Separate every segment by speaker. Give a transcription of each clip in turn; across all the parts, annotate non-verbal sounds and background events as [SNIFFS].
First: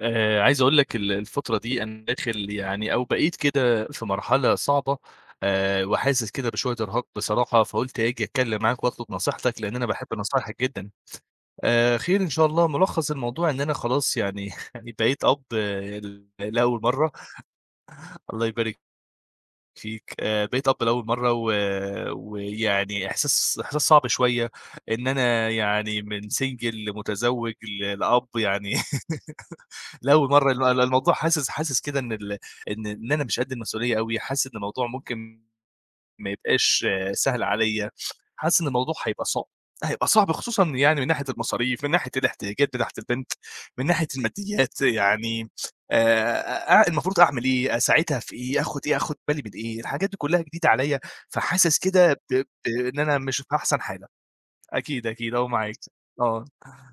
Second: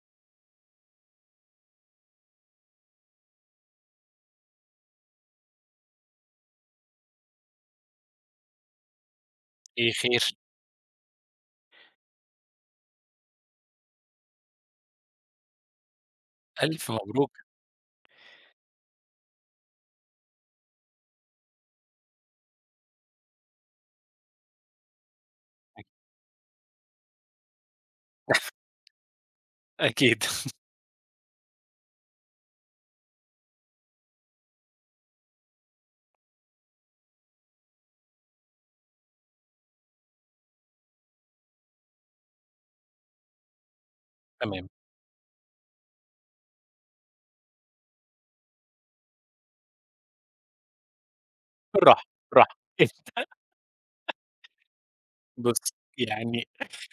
Speaker 1: آآ، عايز أقول لك ال الفترة دي أنا داخل يعني أو بقيت كده في مرحلة صعبة، آآ، وحاسس كده بشوية إرهاق بصراحة، فقُلت آجي أتكلّم معاك وأطلب نصيحتك لأن أنا
Speaker 2: إيه
Speaker 1: باحب
Speaker 2: خير؟
Speaker 1: نصايحك جدًا. آآ، خير إن شاء الله، ملخَّص الموضوع إن أنا خلاص يعني [CHUCKLES] يعني بقيت أب ل لأول
Speaker 2: ألف
Speaker 1: مَرّة
Speaker 2: مبروك.
Speaker 1: الله يبارك فيك، آآ، بقيت أب لأول مَرّة و ويعني إحساس إحساس صعب شوية إن أنا
Speaker 2: [UNINTELLIGIBLE]
Speaker 1: يعني من single لمتزوج ل لأب يعني
Speaker 2: [CHUCKLES]
Speaker 1: [LAUGHS]
Speaker 2: أكيد.
Speaker 1: لأول مَرّة،
Speaker 2: [CHUCKLES]
Speaker 1: الم ال ال الموضوع حاسس حاسس كده إن ال إن إن أنا مش قدّ المسؤولية أوي، حاسس إن الموضوع ممكن ما يبقاش سهل عليَّ، حاسس إن الموضوع هيبقى صع هيبقى صعب خصوصًا يعني من ناحية المصاريف، من ناحية الاحتياجات بتاعة البنت، من ناحية
Speaker 2: تمام.
Speaker 1: الماديات، يعني آآ، أ المفروض أعمل إيه؟ أساعدها في إيه؟ آخُد إيه، آخُد بالي من إيه؟ الحاجات دي كلّها جديدة عليَّ فحاسس
Speaker 2: بالراحة،
Speaker 1: كده ب ب
Speaker 2: بالراحة إهدى.
Speaker 1: إن أنا مش في أحسن حالة. أكيد،
Speaker 2: [LAUGHS]
Speaker 1: أكيد أهو
Speaker 2: بُصّ
Speaker 1: معاك،
Speaker 2: يعني
Speaker 1: آه.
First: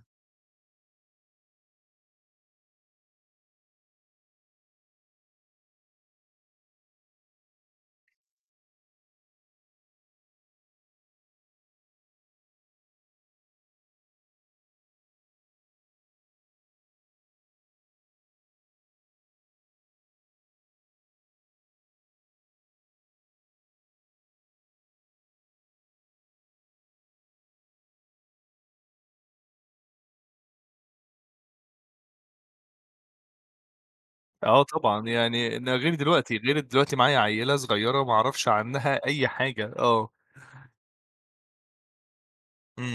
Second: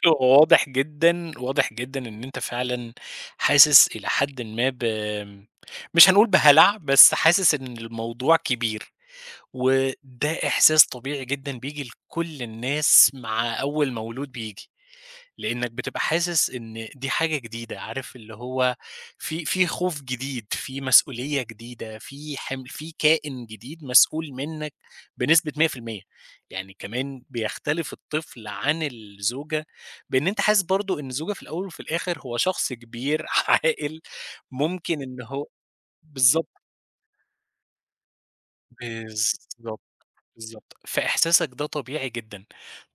Speaker 2: هو واضح جدًا، واضح جدًا إن أنت فعلًا حاسس إلى حدٍ ما ب آمم، مش هنقول بهلع بس حاسس إن الموضوع كبير، وده إحساس طبيعي جدًا بييجي لكل الناس مع أول مولود بييجي، لأنك بتبقى حاسس إن دي حاجة جديدة، عارف اللي هو في في خوف جديد، في مسؤولية جديدة، في حم في كائن جديد مسؤول منك بنسبة 100%، يعني كمان بيختلف الطفل عن الزوجة بإن أنت حاسس برضو إن الزوجة في الأول وفي الآخر هو شخص كبير عاقل
Speaker 1: آه
Speaker 2: ممكن
Speaker 1: طبعًا،
Speaker 2: إن هو
Speaker 1: يعني إن غير دلوقتي، غير
Speaker 2: بالضبط.
Speaker 1: دلوقتي معايا عيّلة صغيّرة وما اعرفش عنّها أي حاجة،
Speaker 2: بالضبط،
Speaker 1: آه.
Speaker 2: بالضبط، فإحساسك ده طبيعي جدًا.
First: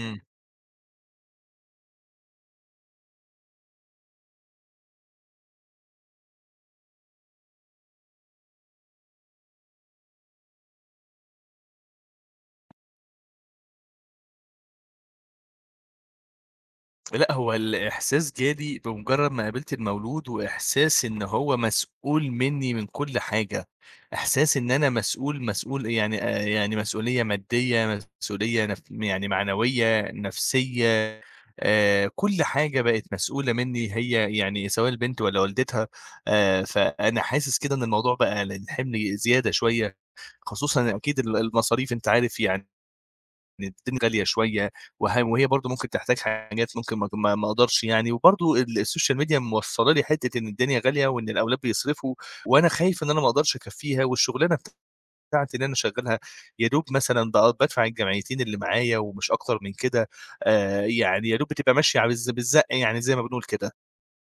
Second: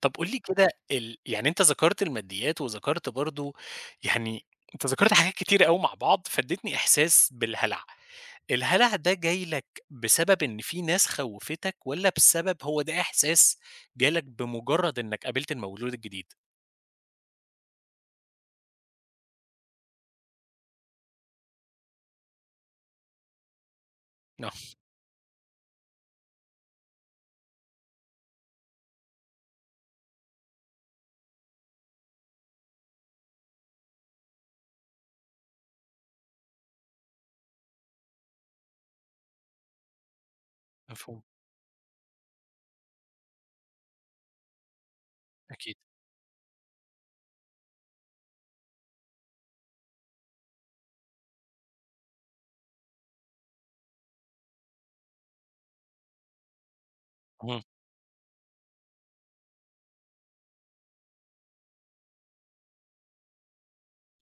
Speaker 2: طب قُل لي كده ال يعني أنت ذكرت الماديات وذكرت برضو يعني أنت ذكرت حاجات كتيرة أوي مع بعض، فادّيتني إحساس بالهلع. الهلع ده جاي لك بسبب إن في ناس خوّفتك والّا بسبب هو ده إحساس جالك بمجرد إنك قابلت المولود الجديد؟
Speaker 1: لأ، هو الإحساس جالي بمُجرّد ما قابلت المولود وإحساس إنه هو مسؤول منّي من كل حاجة، إحساس إن
Speaker 2: [UNINTELLIGIBLE]
Speaker 1: أنا مسؤول مسؤول يعني آآ، يعني مسؤولية مادّية مسؤولية نف يعني معنوية، نفسية، آآ كل حاجة بقت مسؤولة منّي هي يعني سواء البنت والّا والدتها، آآ، فأنا حاسِس كده إن الموضوع بقى لإن حِمل زيادة شوية خصوصًا أكيد
Speaker 2: مفهوم.
Speaker 1: ال المصاريف أنت عارف يعني إن الد غالية شوية وها وهي برضه
Speaker 2: أكيد.
Speaker 1: ممكن تحتاج حاجات ممكن ما ت ما ما أقدرش يعني. وبرضه ال السوشيال ميديا موصّلة لي حتّة إن الدنيا غالية وإن الأولاد بيصرفوا وأنا خايف إن أنا ما أقدرش أكفّيها والشُغلانة بتاعتي اللي أنا شغّالها يا دوب مثلًا ب
Speaker 2: اهم.
Speaker 1: بادفع الجمعيتين اللي معايا ومش أكتر من كده، آآ يعني يا دوب بتبقى ماشية على الز بالزق يعني، زي ما بنقول كده.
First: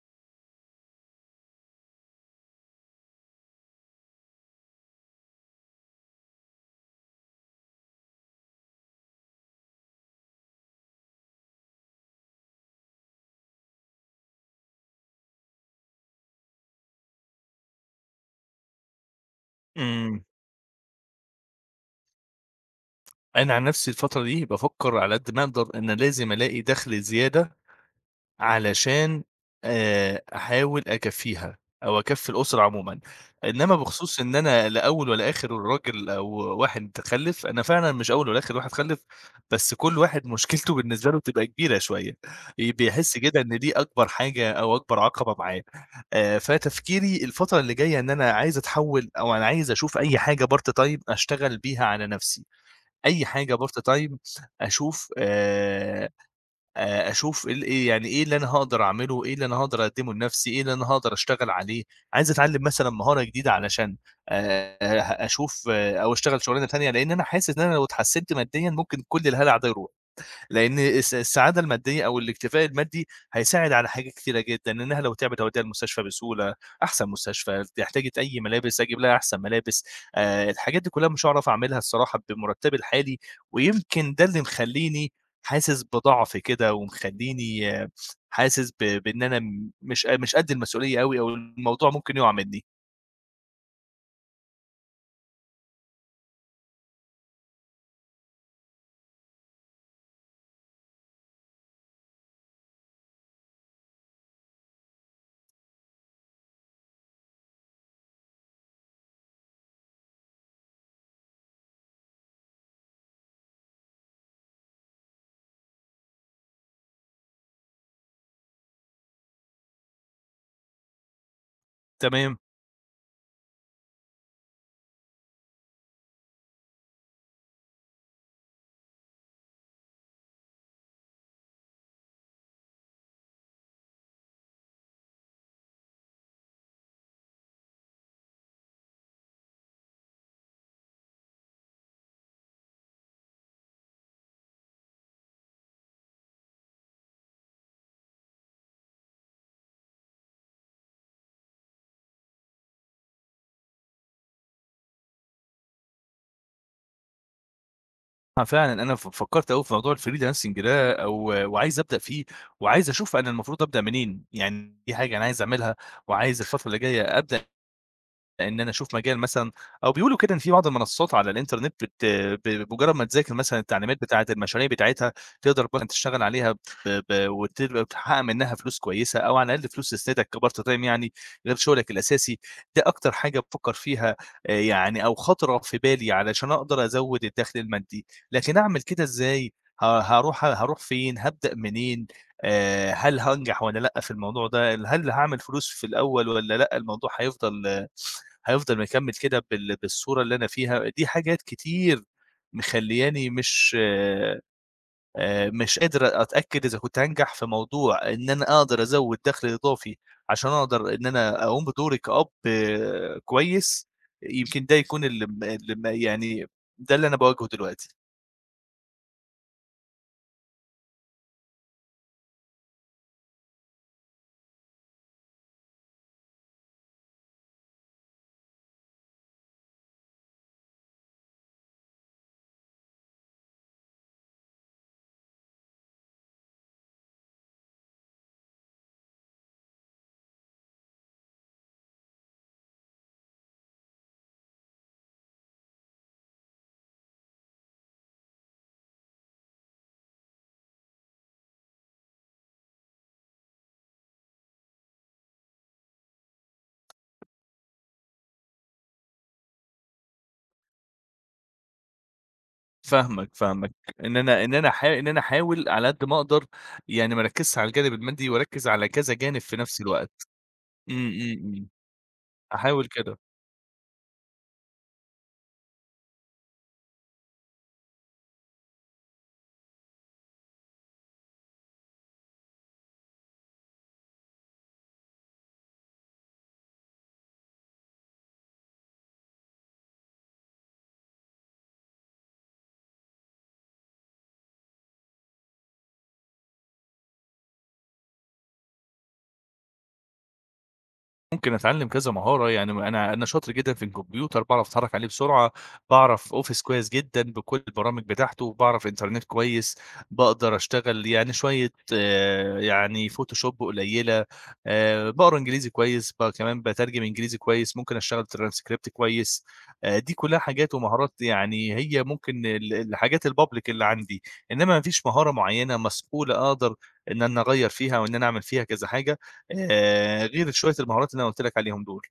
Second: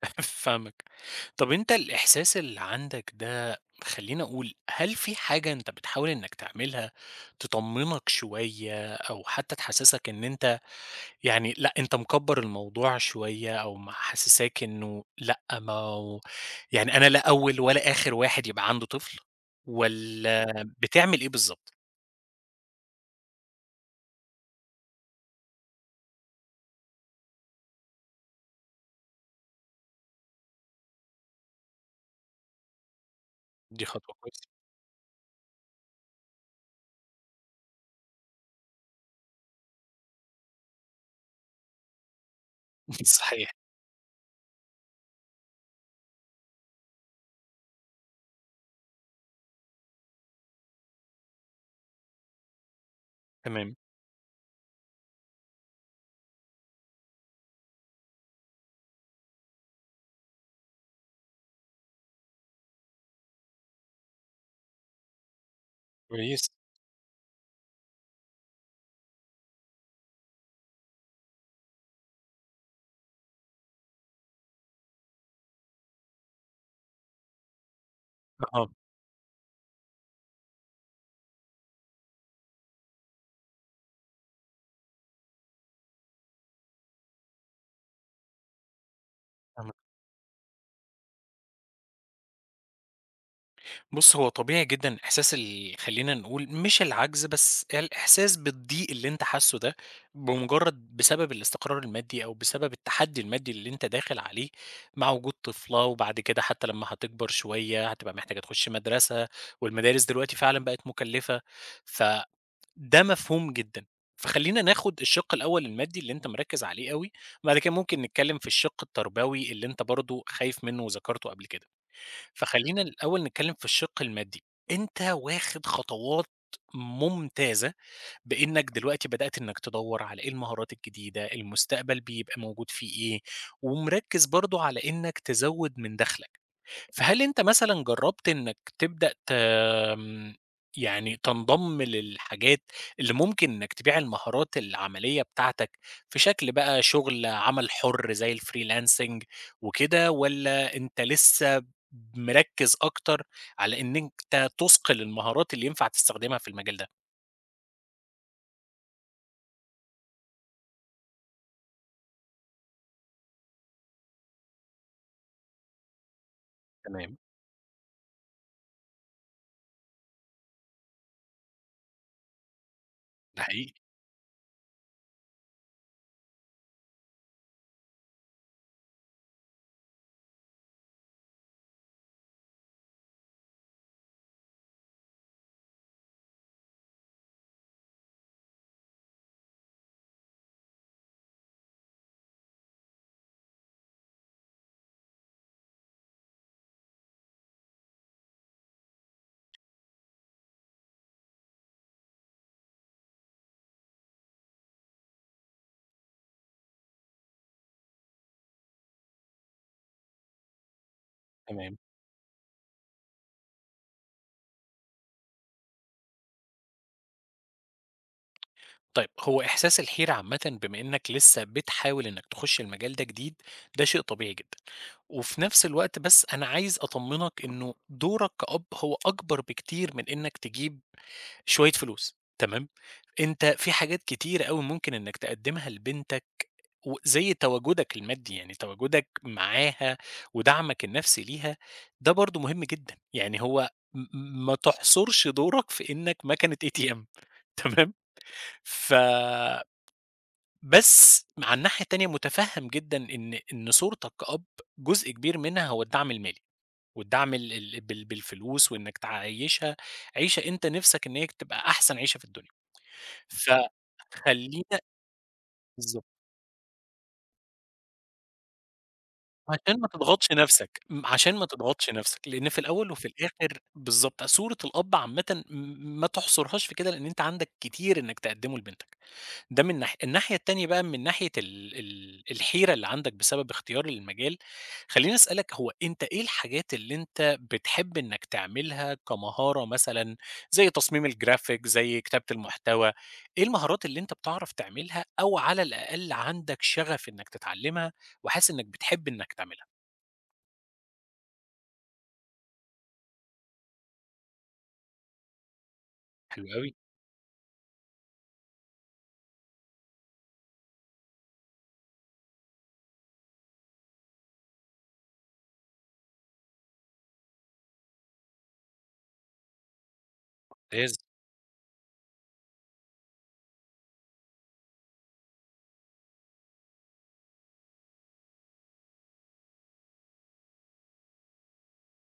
Speaker 2: [CHUCKLES] فاهمك. طَب أنت الإحساس اللي عندك ده خلّيني أقول، هل في حاجة أنت بتحاول إنّك تعملها تطمِّنك شوية أو حتّى تحسِّسك إن أنت يعني لأ، أنت مِكَبّر الموضوع شوية أو محسِّساك إنه لأ، ما هو يعني أنا لا أول ولا آخِر واحد يبقى عنده طفل
Speaker 1: إمم.
Speaker 2: والّا بتعمِل إيه بالضبط؟
Speaker 1: أنا عن نَفْسي الفترة دي بافكّر على قد ما أقدر إن لازم ألاقي دَخْل زيادة علشان آآ أحاول أكفّيها أو أكفّي الأسرة عمومًا. إنّما
Speaker 2: دي خطوة
Speaker 1: بخصوص إن
Speaker 2: كويسة.
Speaker 1: أنا لا أول ولا آخِر راجل أو واحد خلِّف، أنا فعلًا مش أول ولا آخِر واحد خَلِّف، بس كل واحد مشكلته بالنسبة له بتبقى كبيرة شوية. ي
Speaker 2: [CHUCKLES]
Speaker 1: بيحِس كده
Speaker 2: صحيح.
Speaker 1: إن دي أكبر حاجة أو أكبر عَقَبة معاه. آآ فتفكيري الفترة اللي جاية إن أنا عايز أتحوِّل أو أنا عايز أشوف أي حاجة part time أشتغل بيها على نَفْسي. أي حاجة
Speaker 2: تمام.
Speaker 1: part time أشوف آآ آآ أشوف ال إيه يعني إيه اللي أنا هاقدر أعمله، إيه اللي أنا هاقدر أقدِّمه لنَفْسي، إيه اللي أنا هاقدر أشتغل عليه؟ عايز أتعلِّم مثلًا مهارة جديدة علشان آآ أشوف أو أشتغل
Speaker 2: كويس.
Speaker 1: شُغلانة تانية، لإن أنا حاسِس إن أنا لو اتحسِّنت ماديًا ،ممكن كل الهَلَع ده يروح. لإن الس السعادة المادّية أو الاكتفاء المادّي، هيساعد على حاجات كتيرة جدًا، إنّها لو تِعبِت أودّيها المستشفى بسهولة أحسن مستشفى، احتاجت أي
Speaker 2: آه.
Speaker 1: ملابس أجيب لها أحسن ملابس، آآ الحاجات دي كُلّها مش هاعرف أعملها الصراحة بمُرتَّبي الحالي ويمكن ده اللي مخلّيني حاسِس بضعف كده ومخلّيني حاسِس ب بإن أنا م
Speaker 2: تم
Speaker 1: مش ق مش قد المسؤولية أوي أو الموضوع ممكن يُقَع منّي.
Speaker 2: بُصّ، هو طبيعي جدًا إحساس ال خلّينا نقول مش العجز بس الإحساس بالضيق اللي أنت حاسّه ده بمجرد بسبب الاستقرار المادي، أو بسبب التحدي المادي اللي أنت داخل عليه مع وجود طفلة، وبَعد كده حتى لمّا هتكبر شوية هتبقى محتاجة تخش مدرسة، والمدارس دلوقتي فعلًا بقت مكلّفة، فده مفهوم جدًا، فخلّينا ناخد الشِق الأول المادي اللي أنت مركز عليه أوي، بعد كده ممكن نتكلم في الشِق التربوي اللي أنت برضو خايف منه وذكرته قبل كده.
Speaker 1: تمام.
Speaker 2: فخلّينا الأول نتكلم في الشِق المادي، أنت واخد خطوات ممتازة بإنك دلوقتي بدأت إنك تدوّر على إيه المهارات الجديدة، المستقبل بيبقى موجود فيه إيه، ومركّز برضو على إنك تزوّد من دخلك، فهل أنت مثلًا جربت إنك تبدأ ت آمم، يعني تنضم للحاجات اللي ممكن إنك تبيع المهارات العملية بتاعتك في شكل بقى شغل عمل حُر زي الfreelancing وكده، والّا أنت لسه مركّز أكتر على إن أنت تُصقل المهارات اللي ينفع تستخدمها في المجال ده؟
Speaker 1: آه فعلًا، أنا ف فكرت أوي في موضوع الfreelancing ده أو وعايز أبدأ فيه، وعايز أشوف أنا المفروض أبدأ منين، يعني دي حاجة أنا عايز أعملها وعايز الفترة الجاية
Speaker 2: تمام.
Speaker 1: أبدأ إن أنا أشوف مجال مثلًا أو بيقولوا كده إن في بعض المنصات على الإنترنت بت ب بمجرد ما تذاكر
Speaker 2: ده
Speaker 1: مثلًا
Speaker 2: حقيقي.
Speaker 1: التعليمات بتاعة المشاريع بتاعتها تقدر بقي تشتغل عليها ب ب وتقدر تحقق منها فلوس كويسة، أو على الأقل فلوس تسندك كpart time يعني غير شغلك الأساسي، ده أكتر حاجه بافكر فيها آآ يعني أو خطرت في بالي علشان أقدر أزوّد الدخل المادي، لكن أعمل كده إزاي ه هاروح هاروح فين هابدأ منين، آآ، هل هانجح والّا لأ في الموضوع ده، هل هاعمل فلوس في الأول والّا لأ؟ الموضوع هيفضل [SNIFFS] هيفضل مكمّل كده بال بالصورة اللي أنا فيها؟ دي حاجات كتير مخلّياني مش آآ، مش قادر أتأكد إذا كُنت هانجح في موضوع إن أنا أقدر أزود دخل إضافي عشان أقدر إن أنا أقوم
Speaker 2: تمام.
Speaker 1: بدوري كأب كويس، يمكن ده يكون الم الم يعني ده اللي أنا باواجهه دلوقتي.
Speaker 2: طيب هو إحساس الحيرة عامةً بما إنّك لسّه بتحاول إنّك تخُش المجال ده جديد، ده شيء طبيعي جدًا، وفي نفْس الوقت بس أنا عايز أطمنك إنه دورَك كأب هو أكبر بكتير من إنّك تجيب شوية فلوس، تمام، أنت في حاجات كتيرة أوي ممكن إنّك تقدّمها لبنتك، وزي تواجُدك المادي، يعني تواجُدك معاها ودَعمك النفْسي ليها، ده برضه مهم جدًا. يعني هو م م ما تحصُرش دورَك في إنّك مكنة ATM تمام، ف بس مع الناحية التانية مُتفهم جدًا إن إن صورتك كأب جزء كبير منها هو الدعم المالي، والدعم ال ال بال بالفلوس وإنّك تعيّشها عيشَة أنت نفْسك إن هي كانت تبقى أحسن عيشَة في الدنيا،
Speaker 1: فاهمك، فاهمك، إن أنا إن أنا
Speaker 2: فخلّينا
Speaker 1: احا إن أنا احاول على قَد
Speaker 2: بالضبط.
Speaker 1: ما اقدر، يعني ما اركِّزش على الجانب المادي واركِّز على كذا جانب في
Speaker 2: عشان
Speaker 1: نفْس
Speaker 2: ما
Speaker 1: الوقت،
Speaker 2: تضغطش نفْسك، م
Speaker 1: إمم،
Speaker 2: عشان
Speaker 1: إمم،
Speaker 2: ما
Speaker 1: إمم.
Speaker 2: تضغطش نفْسك، لإن في
Speaker 1: هاحاول
Speaker 2: الأول وفي
Speaker 1: كده.
Speaker 2: الآخر بالضبط، صورة الأب عامةً م ما تحصرهاش في كده لإن أنت عندك كتير إنّك تقدّمه لبنتك. ده من ناحية، الناحية التانية بقى من ناحية ال ال الحيرة اللي عندك بسبب اختيار المجال، خلّيني اسألك هو أنت إيه الحاجات اللي أنت بتحب إنّك تعملها كمهارة مثلًا، زي تصميم الGraphic زي كتابة المحتوى، إيه المهارات اللي أنت بتعرف تعملها أو على الأقل عندك شَغف إنّك تتعلّمها، وحاسس إنّك بتحب إنك تعملها؟
Speaker 1: ممكن أتعلّم كذا مهارة يعني م أنا أنا شاطر جدًا في الكمبيوتر باعرف أتحرّك عليه بسرعة، باعرف
Speaker 2: حلو
Speaker 1: office
Speaker 2: أوي.
Speaker 1: كويّس جدًا بكلّ البرامج بتاعته، وباعرف إنترنت كويّس، باقدر أشتغل يعني شويّة آآ يعني Photoshop قليلة، آآ باقرا إنجليزي كويّس بقى كمان باترجم إنجليزي كويّس، ممكن أشتغل transcript كويّس، آآ دي كلّها حاجات
Speaker 2: ممتاز.
Speaker 1: ومهارات يعني هي ممكن ال الحاجات الpublic اللي عندي، إنّما ما فيش مهارة معيّنة مسؤولة أقدر إن أنا أغيَّر فيها وإن أنا أعمل فيها كذا حاجة، آآ غير شويّة المهارات اللي أنا قُلت لك عليهم دُول.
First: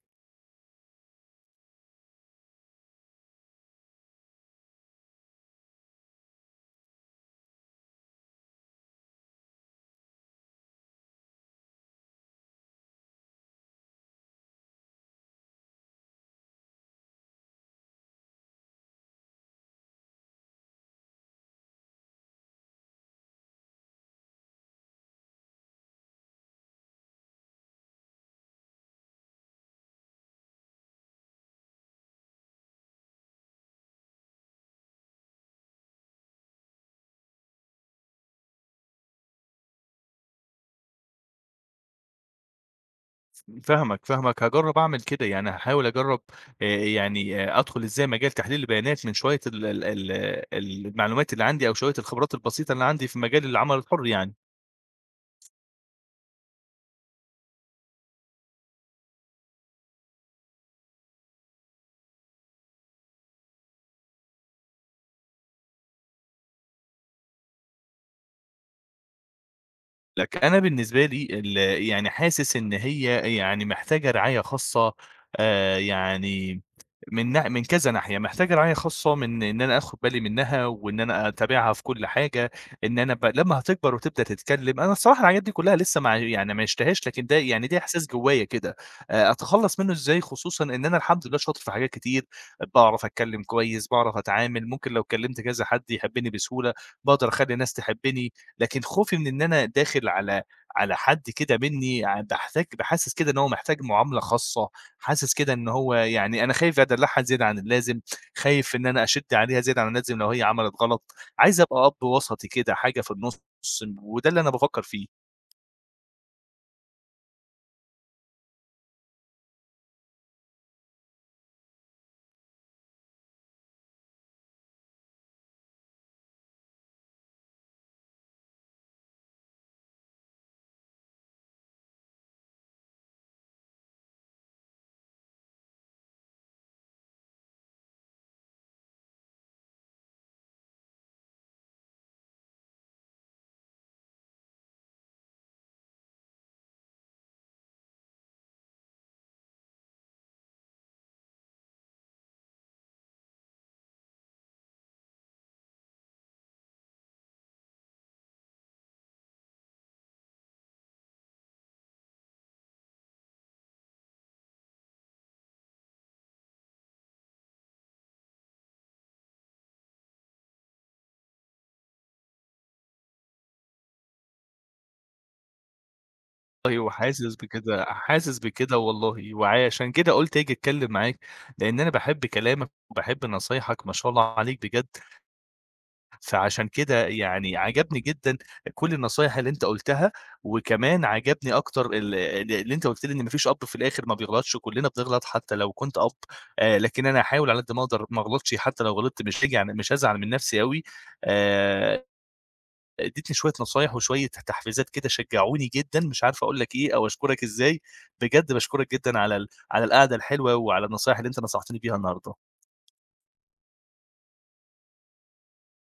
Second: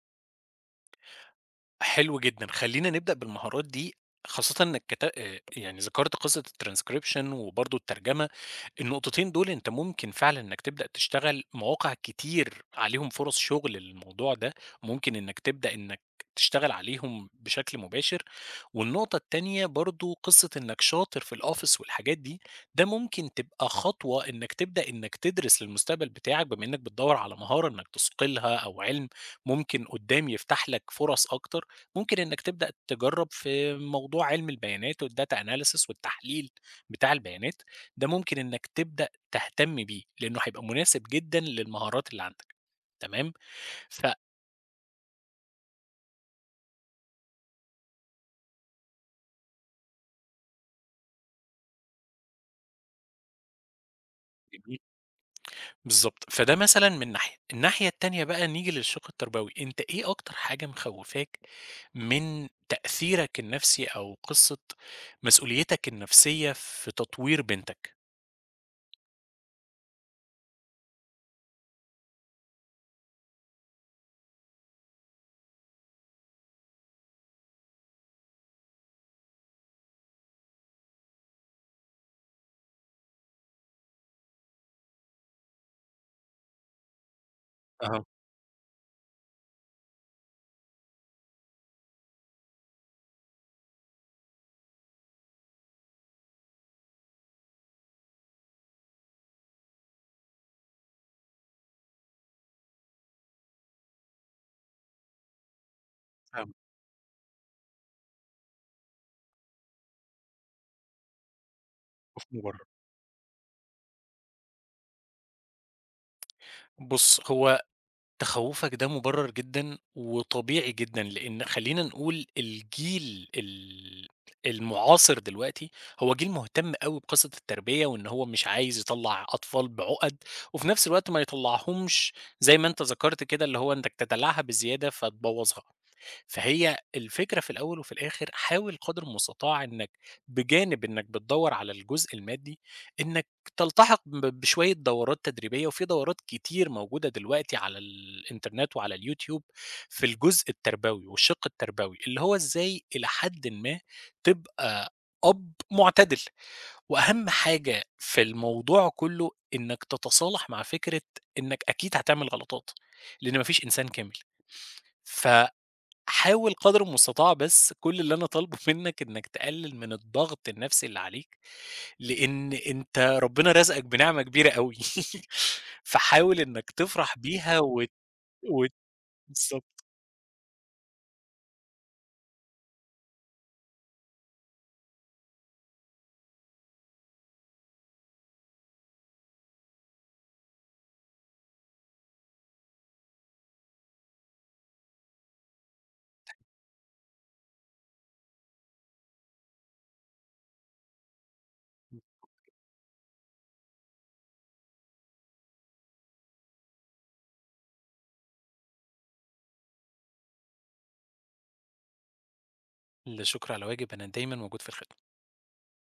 Speaker 2: حلو جدًا، خلّينا نبدأ بالمهارات دي، خاصةً إنّك كت آآ يعني ذكرت قصّة الtranscription وبرضو الترجمة، النقطتين دُول أنت ممكن فعلًا إنّك تبدأ تشتغل مواقع كتير عليهم فرص شغل للموضوع ده، ممكن إنّك تبدأ إنّك تشتغل عليهم بشكل مباشر. والنقطة التانية برضو قصّة إنّك شاطر في الoffice والحاجات دي، ده ممكن تبقى خطوة إنّك تبدأ إنّك تدرس للمستقبل بتاعك، بما إنّك بتدوّر على مهارة إنّك تُثقِلها أو علم، ممكن قدّام يفتح لك فرص أكتر، ممكن إنّك تبدأ تجرّب في موضوع علم البيانات والdata analysis والتحليل بتاع البيانات، ده ممكن إنّك تبدأ تهتم بيه، لإنّه هيبقى مناسب جدًا للمهارات اللي عندك، تمام،
Speaker 1: امم، فاهمك،
Speaker 2: ف
Speaker 1: فاهمك، هاجرّب أعمل كده يعني هاحاول أجرّب، آآ يعني آآ أدخل إزاي مجال تحليل البيانات من شويّة ال ال ال ال المعلومات اللي عندي، أو شويّة الخبرات البسيطة اللي عندي في مجال العمل الحر يعني.
Speaker 2: جميل. بالضبط، فده مثلًا من ناحية. الناحية التانية بقى نيجي للشق التربوي، أنت إيه أكتر حاجة مخوّفاك من تأثيرك النفْسي، أو قصّة مسؤوليتك النفسيّة في تطوير بنتك؟
Speaker 1: لكن أنا بالنسبة لي ال يعني حاسس إن هي يعني محتاجة رعاية خاصة، آآ يعني، [TSK] من نح من كذا ناحية، محتاجة رعاية خاصة من إن أنا آخد بالي منها، وإن أنا أتابعها في كلّ حاجة، إن أنا ب لمّا هتكبر وتبدأ تتكلّم، أنا الصراحة الحاجات دي كلّها لسّه ما ع يعني ما عيشتهاش لكن ده، يعني ده إحساس
Speaker 2: أها.
Speaker 1: جوايا كده، أ أتخلّص منُّه ازاي خصوصًا إن أنا الحمد لله شاطر في حاجات كتير، باعرف اتكلّم كويس باعرف اتعامِل ممكن لو تكّلمت كذا حد يحبّني بسهولة، باقدر اخلّي الناس تحبّني، لكن خوفي من إن أنا داخل على على حد كده منّي يعني باحتاج تبقى حاسس كده إن هو محتاج مُعاملة خاصّة، حاسس كده إن هو يعني أنا
Speaker 2: فهم
Speaker 1: خايف أدلّعها زيادة عن اللازم، خايف إن أنا أشِد عليها زيادة عن اللازم لو هي عَملت غلط، عايز ابقى أب
Speaker 2: مش
Speaker 1: وسطي
Speaker 2: مُبرر.
Speaker 1: كده حاجة في النُص، ن وده اللي أنا بافكّر فيه.
Speaker 2: بُصّ هو تخوّفك ده مُبرَر جدًا، وطبيعي جدًا لإن خلّينا نقول الجيل ال المُعاصر دلوقتي، هو جيل مهتم أو بقصّة التربيّة وإن هو مش عايز يطلّع أطفال بعُقَد، وفي نفْس الوقت ما يطلّعهمش زي ما أنت ذَكرت كده اللي هو إنتك تدلّعها بزيادة فتبوّظها، فهي الفكرة في الأول وفي الآخر حاول قدر المُستطاع إنّك بجانب إنّك بتدوّر على الجزء المادي، إنّك تلتحق ب بشوية دورات تدريبيّة، وفي دورات كتير موجودة دلوقتي على الإنترنت وعلى اليوتيوب، في الجزء التربوي، والشَق التربوي، اللي هو إزاي إلى حدٍ ما تبقى أب مُعتدل، وأهم حاجة في الموضوع كلّه إنّك تتصالح مع فكرة إنّك أكيد هاتعمل غلطات، لإن ما فيش إنسان كامل. فحاول قدر المستطاع بس كلّ اللي أنا طالبه منّك إنّك تقلّل من الضغط النفْسي اللي عليك، لإن أنت ربنا رَزقك بنعمة كبيرة أوي، [LAUGHS] فحاول إنّك
Speaker 1: أيوه
Speaker 2: تفرح
Speaker 1: حاسس
Speaker 2: بيها
Speaker 1: بكده
Speaker 2: وت
Speaker 1: حاسس
Speaker 2: وت
Speaker 1: بكده والله،
Speaker 2: بالضبط.
Speaker 1: وعشان كده قُلت آجي اتكلّم معاك، لإن أنا باحب كلامك وباحب نصايحك ما شاء الله عليك بجد فعشان كده يعني عجَبني جدًا كلّ النصايح اللي أنت قُلتها، وكمان عجَبني أكتر اللي اللي اللي أنت قُلت لي إن ما فيش أب في الآخر ما بيغلطش و كلّنا بنغلط حتّى لو كنت أب، آآ لكن أنا هاحاول على قَد ما اقدر ما اغلطش حتّى لو غلطت مش هاجي على مش هازعل من نفْسي أوي، آآ
Speaker 2: [UNINTELLIGIBLE]
Speaker 1: ادّيتني شوية نصايح وشوية تحفيزات كده شجعوني جدًا، مش عارف اقول لك إيه أو اشكرك إزاي، بجد باشكرك جدًا على ال على القعدة الحلوة وعلى النصايح اللي أنت نصحتني بيها انهارده.
Speaker 2: لا شُكر على واجب، أنا دايمًا موجود في الخدمة.